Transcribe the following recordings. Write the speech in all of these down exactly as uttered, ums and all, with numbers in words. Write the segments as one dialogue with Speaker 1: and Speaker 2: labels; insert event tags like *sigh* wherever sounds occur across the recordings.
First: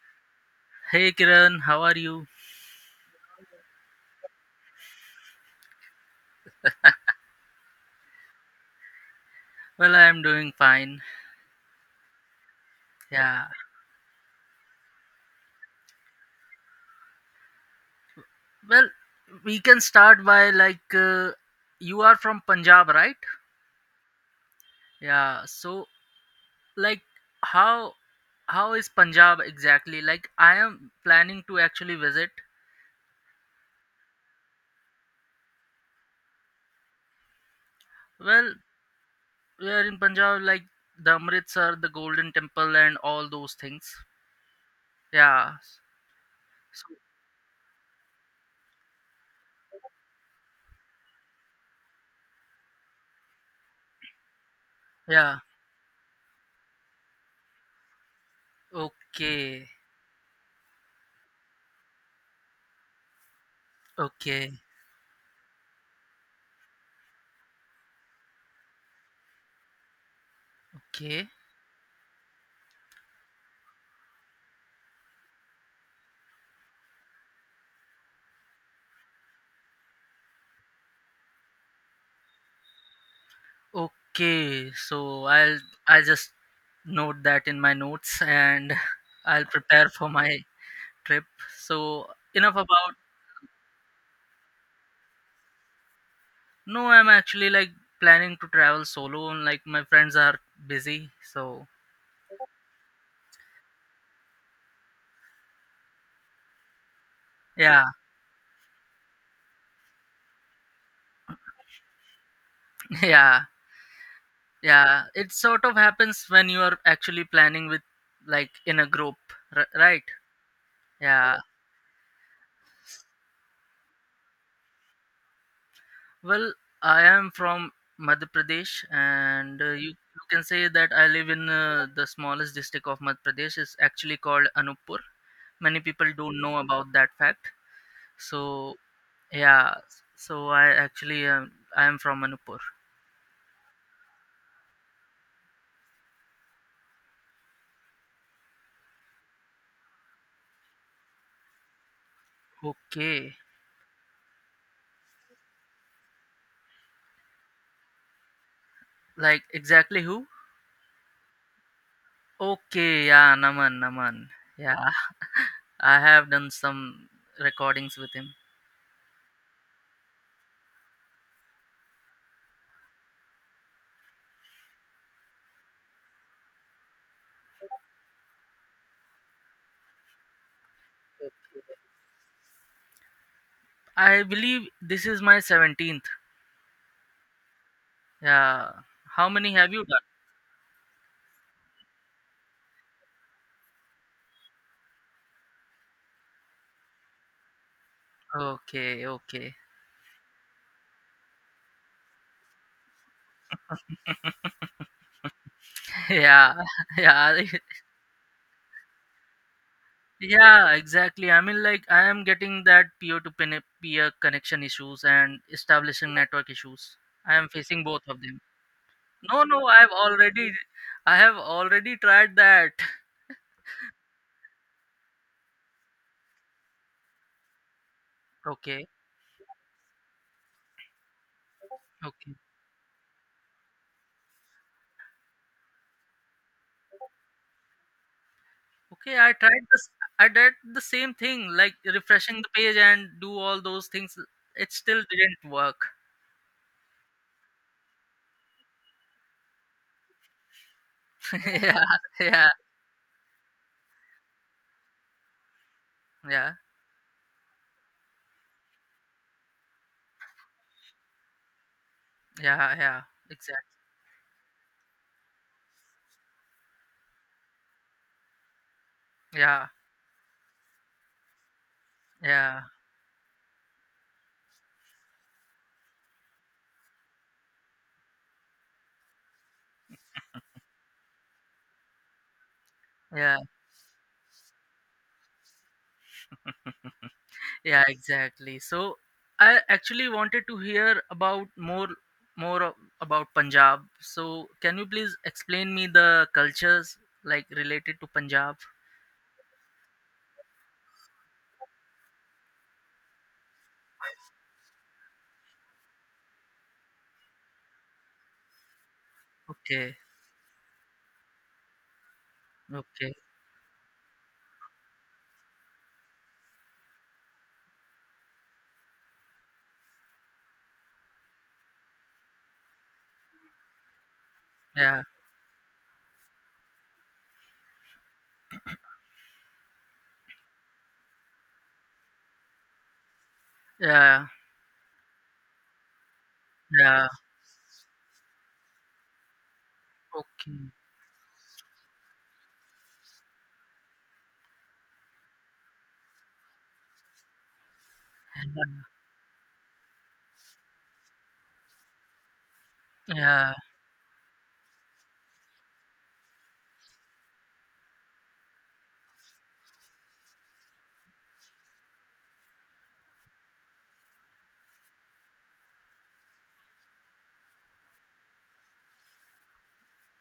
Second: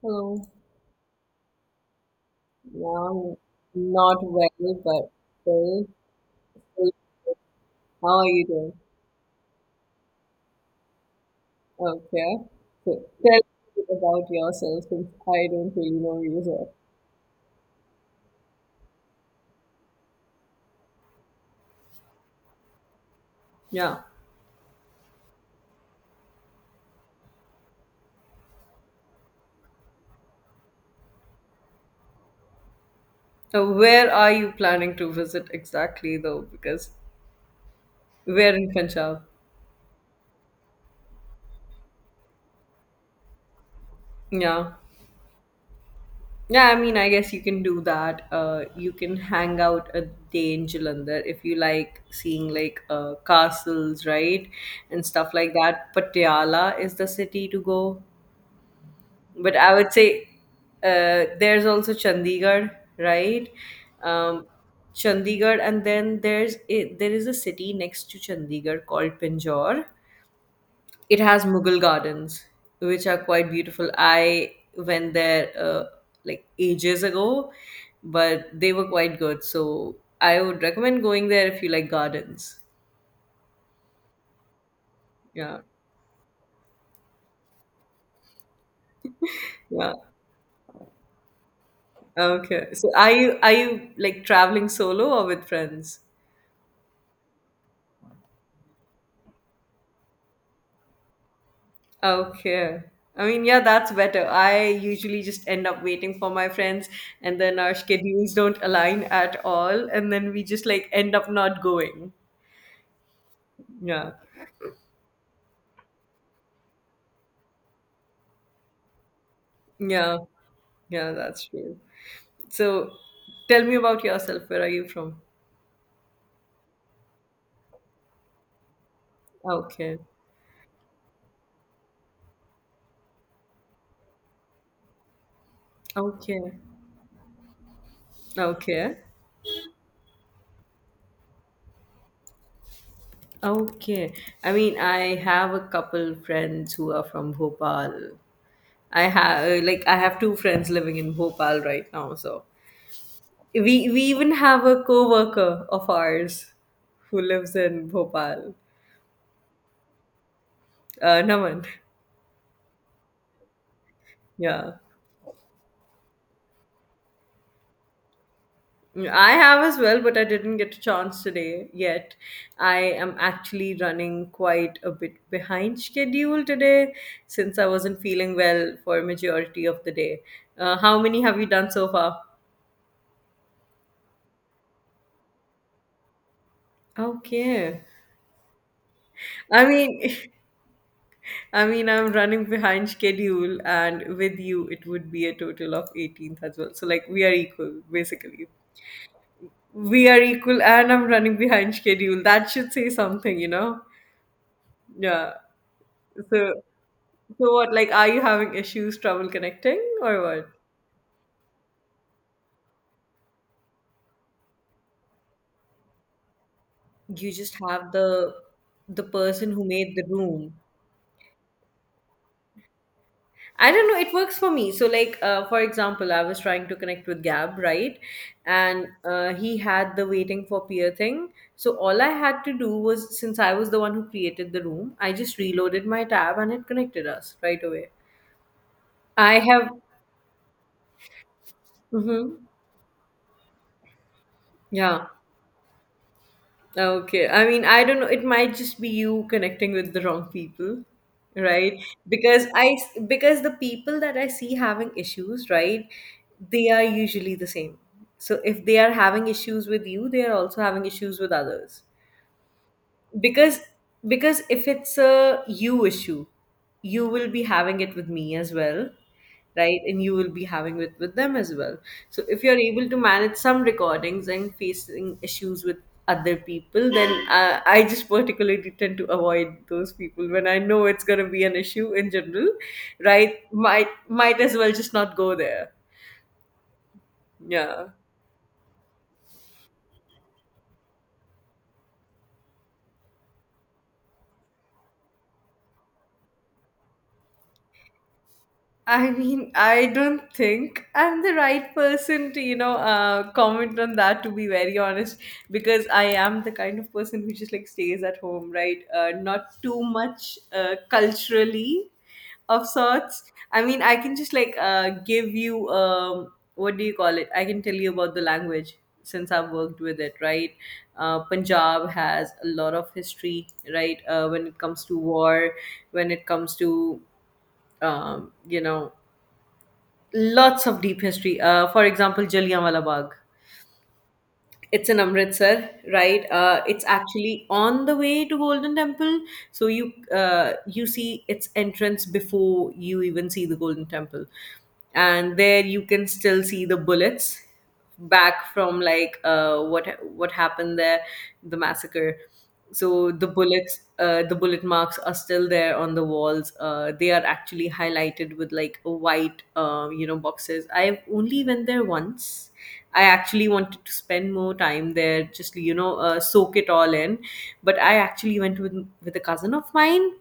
Speaker 1: Hello.
Speaker 2: Hey Kiran, how are you?
Speaker 1: No, I'm not well, but still, good. How are you doing?
Speaker 2: Well, I am doing fine.
Speaker 1: Okay. So tell
Speaker 2: Yeah.
Speaker 1: me about yourself since I don't really know you so.
Speaker 2: Well, we can start by like uh, you are from Punjab, right?
Speaker 1: Yeah.
Speaker 2: Yeah. So like how how is Punjab exactly? Like I am planning to actually visit.
Speaker 1: So where are you planning to visit exactly though? Because
Speaker 2: Well,
Speaker 1: we're in Punjab.
Speaker 2: we are in Punjab like the Amritsar, the Golden Temple and all those things.
Speaker 1: Yeah.
Speaker 2: Yeah.
Speaker 1: Yeah, I
Speaker 2: So,
Speaker 1: mean, I guess you can do that. Uh, you can hang out a day in Jalandhar if you like seeing like uh, castles, right? And stuff
Speaker 2: yeah.
Speaker 1: like that. Patiala is the city to go. But
Speaker 2: Okay.
Speaker 1: I would say uh, there's also Chandigarh, right? Um,
Speaker 2: Okay.
Speaker 1: Chandigarh, and then there's a, there is a city next to Chandigarh called Pinjore. It
Speaker 2: Okay.
Speaker 1: has Mughal gardens, which are quite beautiful. I went there uh, like ages ago, but they were quite good. So I would recommend going there if you like gardens.
Speaker 2: Okay, so I'll
Speaker 1: Yeah,
Speaker 2: I just note that in my notes and *laughs* I'll prepare
Speaker 1: yeah.
Speaker 2: for my trip. So enough
Speaker 1: Okay. So
Speaker 2: about
Speaker 1: are you are you like traveling solo or with friends?
Speaker 2: no, I'm actually like planning to travel solo and like my friends are busy. So
Speaker 1: Okay. I mean, yeah, that's better. I usually just end up waiting for my friends, and then our
Speaker 2: yeah,
Speaker 1: schedules don't align at all, and then we just like end up not going.
Speaker 2: *laughs* yeah,
Speaker 1: Yeah.
Speaker 2: yeah. It sort of happens when you are actually planning with like in a group, r- right?
Speaker 1: Yeah. Yeah,
Speaker 2: Yeah.
Speaker 1: that's true. So tell me about yourself. Where are you from?
Speaker 2: Well, I am from Madhya Pradesh, and uh, you,
Speaker 1: Okay.
Speaker 2: you can say that I live in uh, the smallest district of Madhya Pradesh. It's actually called Anuppur. Many people don't
Speaker 1: Okay.
Speaker 2: know about that fact. So
Speaker 1: Okay.
Speaker 2: yeah, so I actually um, I am from Anuppur.
Speaker 1: Okay. I mean, I have a couple friends who are from Bhopal. I have like I have two friends living in Bhopal right now, so
Speaker 2: Okay,
Speaker 1: We we even have a coworker of ours who lives in Bhopal.
Speaker 2: like exactly who?
Speaker 1: Uh, Naman.
Speaker 2: Okay, yeah, Naman, Naman.
Speaker 1: Yeah.
Speaker 2: Yeah, I have done some recordings with him.
Speaker 1: I have as well, but I didn't get a chance today yet. I am actually running quite a bit behind schedule today since I wasn't feeling well for majority of the day. Uh, how many have you done so far?
Speaker 2: I believe this is my seventeenth.
Speaker 1: Okay.
Speaker 2: Yeah, how many
Speaker 1: I
Speaker 2: have you done?
Speaker 1: mean, *laughs* I mean, I'm running behind schedule, and with you, it would be a total of eighteenth as well. So, like, we are equal, basically.
Speaker 2: Okay, okay.
Speaker 1: We are equal, and I'm running behind schedule. That should say something, you know? Yeah.
Speaker 2: Yeah,
Speaker 1: So,
Speaker 2: *laughs* yeah,
Speaker 1: so
Speaker 2: I-
Speaker 1: what? Like, are you having issues, trouble connecting, or what?
Speaker 2: yeah, exactly. I mean like I am getting that peer to pen- peer connection issues and establishing network issues.
Speaker 1: You
Speaker 2: I am
Speaker 1: just
Speaker 2: facing
Speaker 1: have
Speaker 2: both of
Speaker 1: the
Speaker 2: them.
Speaker 1: the
Speaker 2: No,
Speaker 1: person
Speaker 2: no,
Speaker 1: who
Speaker 2: i have
Speaker 1: made the
Speaker 2: already
Speaker 1: room.
Speaker 2: I have already tried that. *laughs*
Speaker 1: I don't know, it works for me. So, like, uh, for example, I was trying to connect with Gab, right?
Speaker 2: Okay,
Speaker 1: And uh, he had the waiting for peer thing. So, all I
Speaker 2: okay,
Speaker 1: had to do was, since I was the one who created the room, I just reloaded my tab and it connected us right away.
Speaker 2: okay, I
Speaker 1: I
Speaker 2: tried
Speaker 1: have,
Speaker 2: this. I did the same thing like
Speaker 1: hmm,
Speaker 2: refreshing the page and do all those things. It still
Speaker 1: yeah.
Speaker 2: didn't work.
Speaker 1: Okay. I mean, I don't know. It might just be you connecting with the wrong people,
Speaker 2: *laughs*
Speaker 1: right?
Speaker 2: Yeah,
Speaker 1: Because
Speaker 2: yeah,
Speaker 1: I because the people that I see having issues, right?
Speaker 2: yeah,
Speaker 1: They are usually the same. So if they are having issues with you, they are also having issues with others
Speaker 2: yeah, yeah,
Speaker 1: because
Speaker 2: exactly,
Speaker 1: because if it's a you issue, you will be having it with me as well,
Speaker 2: yeah,
Speaker 1: right, and you will be having it with them as well. So if you're
Speaker 2: yeah,
Speaker 1: able to manage some recordings and facing issues with other people, then uh, I just particularly tend to avoid those people when I know it's going to be an issue in general,
Speaker 2: yeah.
Speaker 1: right, might might as well just not go there.
Speaker 2: Yeah,
Speaker 1: Yeah.
Speaker 2: exactly. So I actually wanted to hear about more more of- about Punjab. So can you please explain me the cultures like related to Punjab?
Speaker 1: I mean, I don't think I'm the right person to, you know, uh, comment on that, to be very honest, because I am the kind of person who just like stays at home, right? Uh, not too
Speaker 2: Okay.
Speaker 1: much uh, culturally of
Speaker 2: Okay.
Speaker 1: sorts. I mean, I can just like uh, give you, um, what do you call it? I can tell you about the language since I've worked with it, right? Uh, Punjab has a lot of history, right? Uh, when it comes to
Speaker 2: Yeah.
Speaker 1: war, when it comes to, um, you know, lots of deep history. Uh, for example, Jallianwala Bagh.
Speaker 2: Yeah.
Speaker 1: It's in Amritsar, right? Uh, it's
Speaker 2: Yeah.
Speaker 1: actually on the way to Golden Temple, so you uh,
Speaker 2: Okay.
Speaker 1: you see its entrance before you even see the Golden Temple, and there you can still see the bullets back from like uh, what what happened there, the massacre. So the
Speaker 2: Yeah.
Speaker 1: bullets, uh, the bullet marks are still there on the walls. Uh, they are actually highlighted with like a white, uh, you know, boxes. I only went there once. I actually wanted to spend more time there, just you know, uh, soak it all in. But I actually went with with a cousin of mine,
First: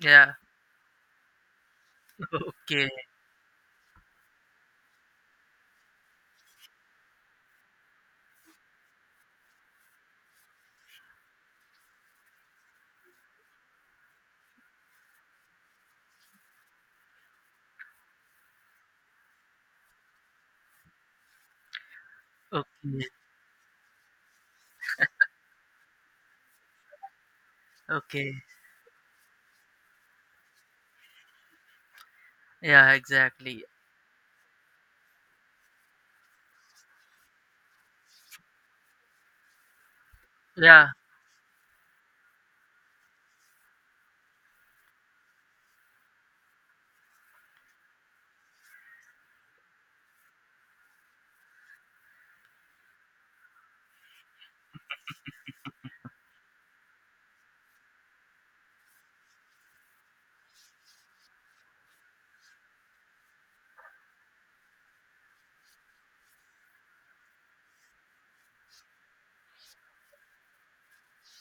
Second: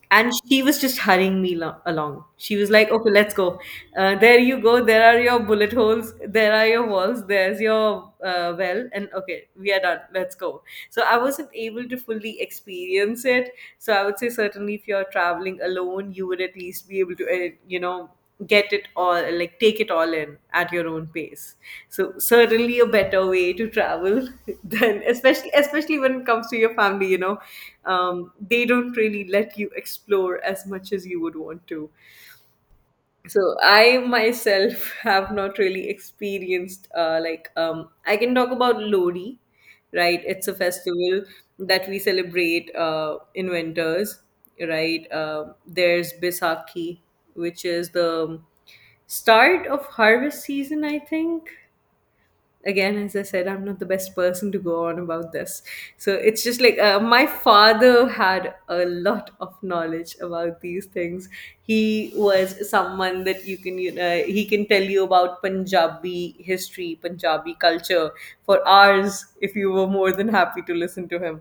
Speaker 2: Yeah.
Speaker 1: and she was just hurrying me lo- along.
Speaker 2: *laughs*
Speaker 1: She was
Speaker 2: Okay.
Speaker 1: like, "Okay, let's go. Uh, there you go. There are your bullet holes. There are your walls. There's your uh, well. And okay, we are done. Let's go." So I wasn't able to fully experience it. So I would say certainly if you're traveling alone, you would at least be able to, uh, you know, get it all, like take it all in at your own pace. So certainly a
Speaker 2: Okay.
Speaker 1: better way to travel *laughs* than especially especially when it comes to your family, you know,
Speaker 2: Okay.
Speaker 1: um, they don't really let you explore as much as you would want to.
Speaker 2: Yeah,
Speaker 1: So
Speaker 2: exactly.
Speaker 1: I myself *laughs* have not really experienced uh, like um, I can talk about Lodi, right? It's a
Speaker 2: Yeah.
Speaker 1: festival that we celebrate uh, in winters, right? Um there's Bisaki, which is the start of harvest season, I think. Again, as I said, I'm not the best person to go on about this. So it's just like uh, my father had a lot of knowledge about these things. He was someone that you can you know he can tell you about Punjabi history, Punjabi culture for hours, if you were more than happy to listen to him.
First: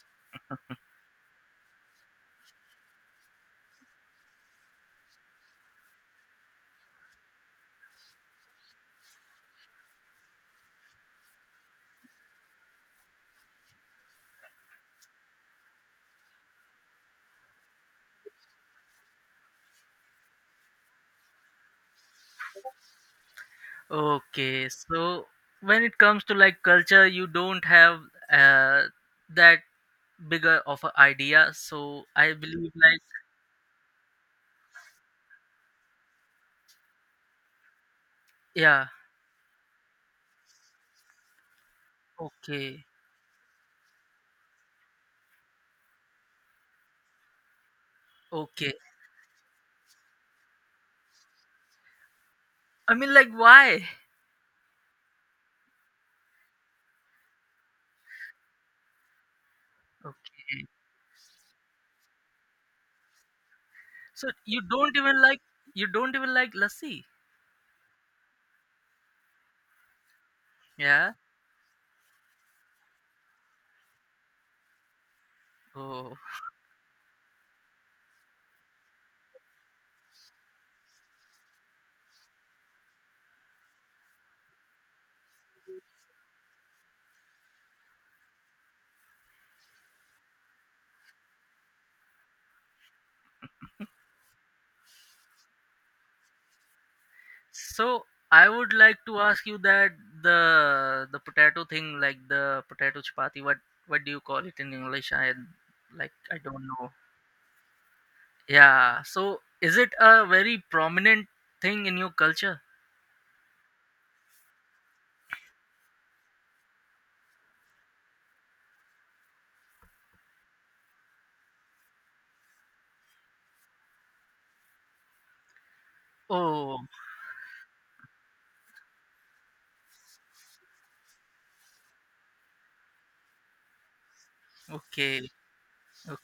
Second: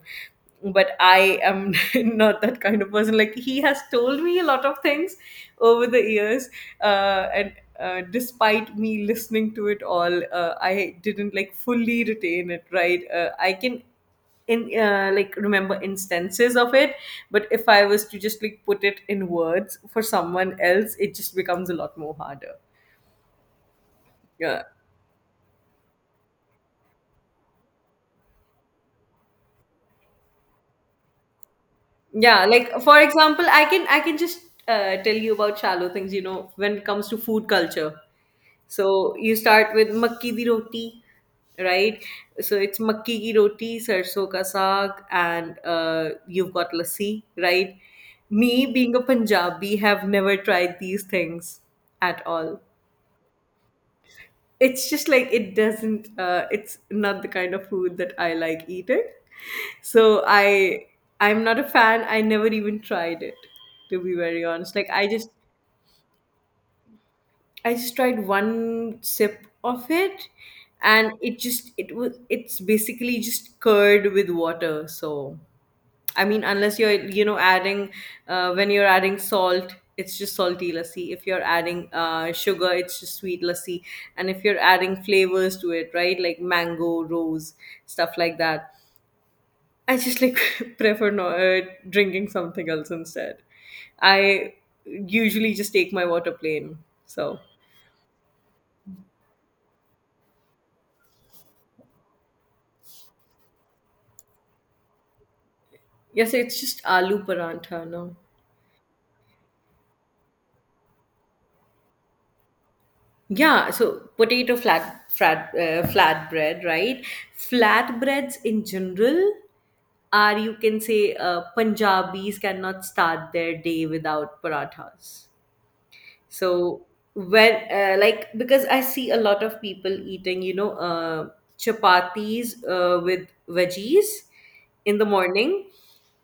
Speaker 1: But I am *laughs* not that kind of person. Like, he has told me a lot of things over the years, uh, and uh, despite me listening to it all, uh, I didn't like fully retain it. Right, uh, I can in uh, like remember instances of it, but if I was to just like put it in words for someone else, it just becomes a lot more harder. Yeah.
Speaker 2: Okay. So when it comes to like culture, you don't have uh that bigger of an idea. So I
Speaker 1: Yeah,
Speaker 2: believe
Speaker 1: like for
Speaker 2: like
Speaker 1: example, I can I can just uh, tell you about shallow things, you know, when it comes to food culture.
Speaker 2: yeah,
Speaker 1: So you start with makki di roti, right? So it's
Speaker 2: okay,
Speaker 1: makki ki roti, sarso ka saag, and uh, you've got lassi, right? Me
Speaker 2: okay.
Speaker 1: being a Punjabi have never tried these things at all.
Speaker 2: I mean like why?
Speaker 1: It's just like it doesn't uh, it's not the kind of food that I like eating, so
Speaker 2: Okay.
Speaker 1: i i'm not a fan. I never even tried it, to be
Speaker 2: So
Speaker 1: very
Speaker 2: you
Speaker 1: honest. Like,
Speaker 2: don't
Speaker 1: i
Speaker 2: even
Speaker 1: just
Speaker 2: like you don't even like lassi.
Speaker 1: i just tried one sip of it,
Speaker 2: Yeah.
Speaker 1: and it just it was it's basically just curd with water. So
Speaker 2: Oh.
Speaker 1: I mean, unless you're, you know, adding, uh, when you're adding salt, it's just salty lassi. If you're adding uh, sugar, it's just sweet lassi. And if you're adding flavors to it, right, like mango, rose, stuff like that, I just like *laughs* prefer no, uh, drinking something else instead. I usually just take my water plain. So,
Speaker 2: So I would like to ask you that the the potato thing like the potato chapati what what do you call it in English? I like
Speaker 1: yes,
Speaker 2: I
Speaker 1: it's
Speaker 2: don't
Speaker 1: just
Speaker 2: know.
Speaker 1: aloo parantha, no?
Speaker 2: Yeah. So is it a very prominent thing in your culture?
Speaker 1: Yeah, so potato flat flat uh, flatbread, right? Flatbreads in general are, you can say, uh, Punjabis cannot start their day without parathas.
Speaker 2: Oh,
Speaker 1: So when uh, like because I see a lot of people eating, you know, uh, chapatis uh, with veggies in the
Speaker 2: okay.
Speaker 1: morning,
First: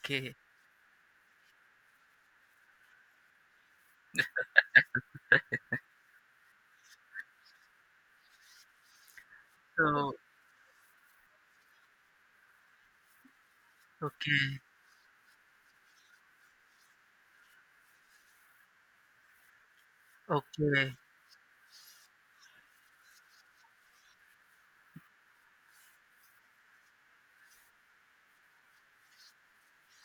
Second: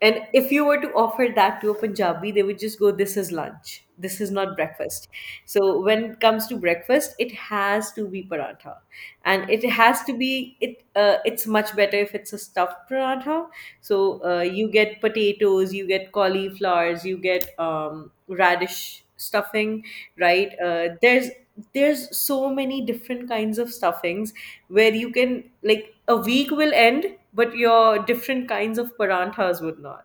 Speaker 1: and if you were to offer that to a Punjabi, they would just go, "This is lunch. This is not breakfast." So when it comes to breakfast, it has to be paratha, and it has
Speaker 2: So,
Speaker 1: to be it. Uh, it's much better if it's a stuffed paratha, so uh,
Speaker 2: okay.
Speaker 1: you get potatoes, you get cauliflowers, you get um, radish stuffing, right? Uh,
Speaker 2: Okay. *laughs*
Speaker 1: there's there's so many different kinds of stuffings, where you can, like, a week will end, but your different kinds of paranthas would not.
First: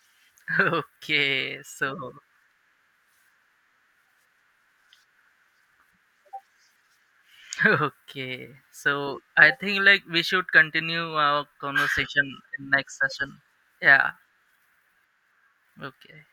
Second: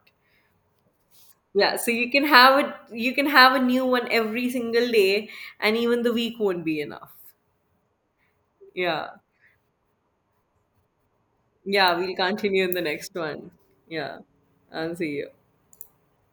Speaker 2: Okay.
Speaker 1: Yeah, so you
Speaker 2: So,
Speaker 1: can have it. You can have a new one every single day, and even the week won't be enough.
Speaker 2: *laughs* okay.
Speaker 1: Yeah,
Speaker 2: So, I think like we should continue our
Speaker 1: yeah. We'll
Speaker 2: conversation
Speaker 1: continue
Speaker 2: in
Speaker 1: in the
Speaker 2: next
Speaker 1: next
Speaker 2: session.
Speaker 1: one.
Speaker 2: Yeah.
Speaker 1: Yeah, I'll see you.
Speaker 2: Okay.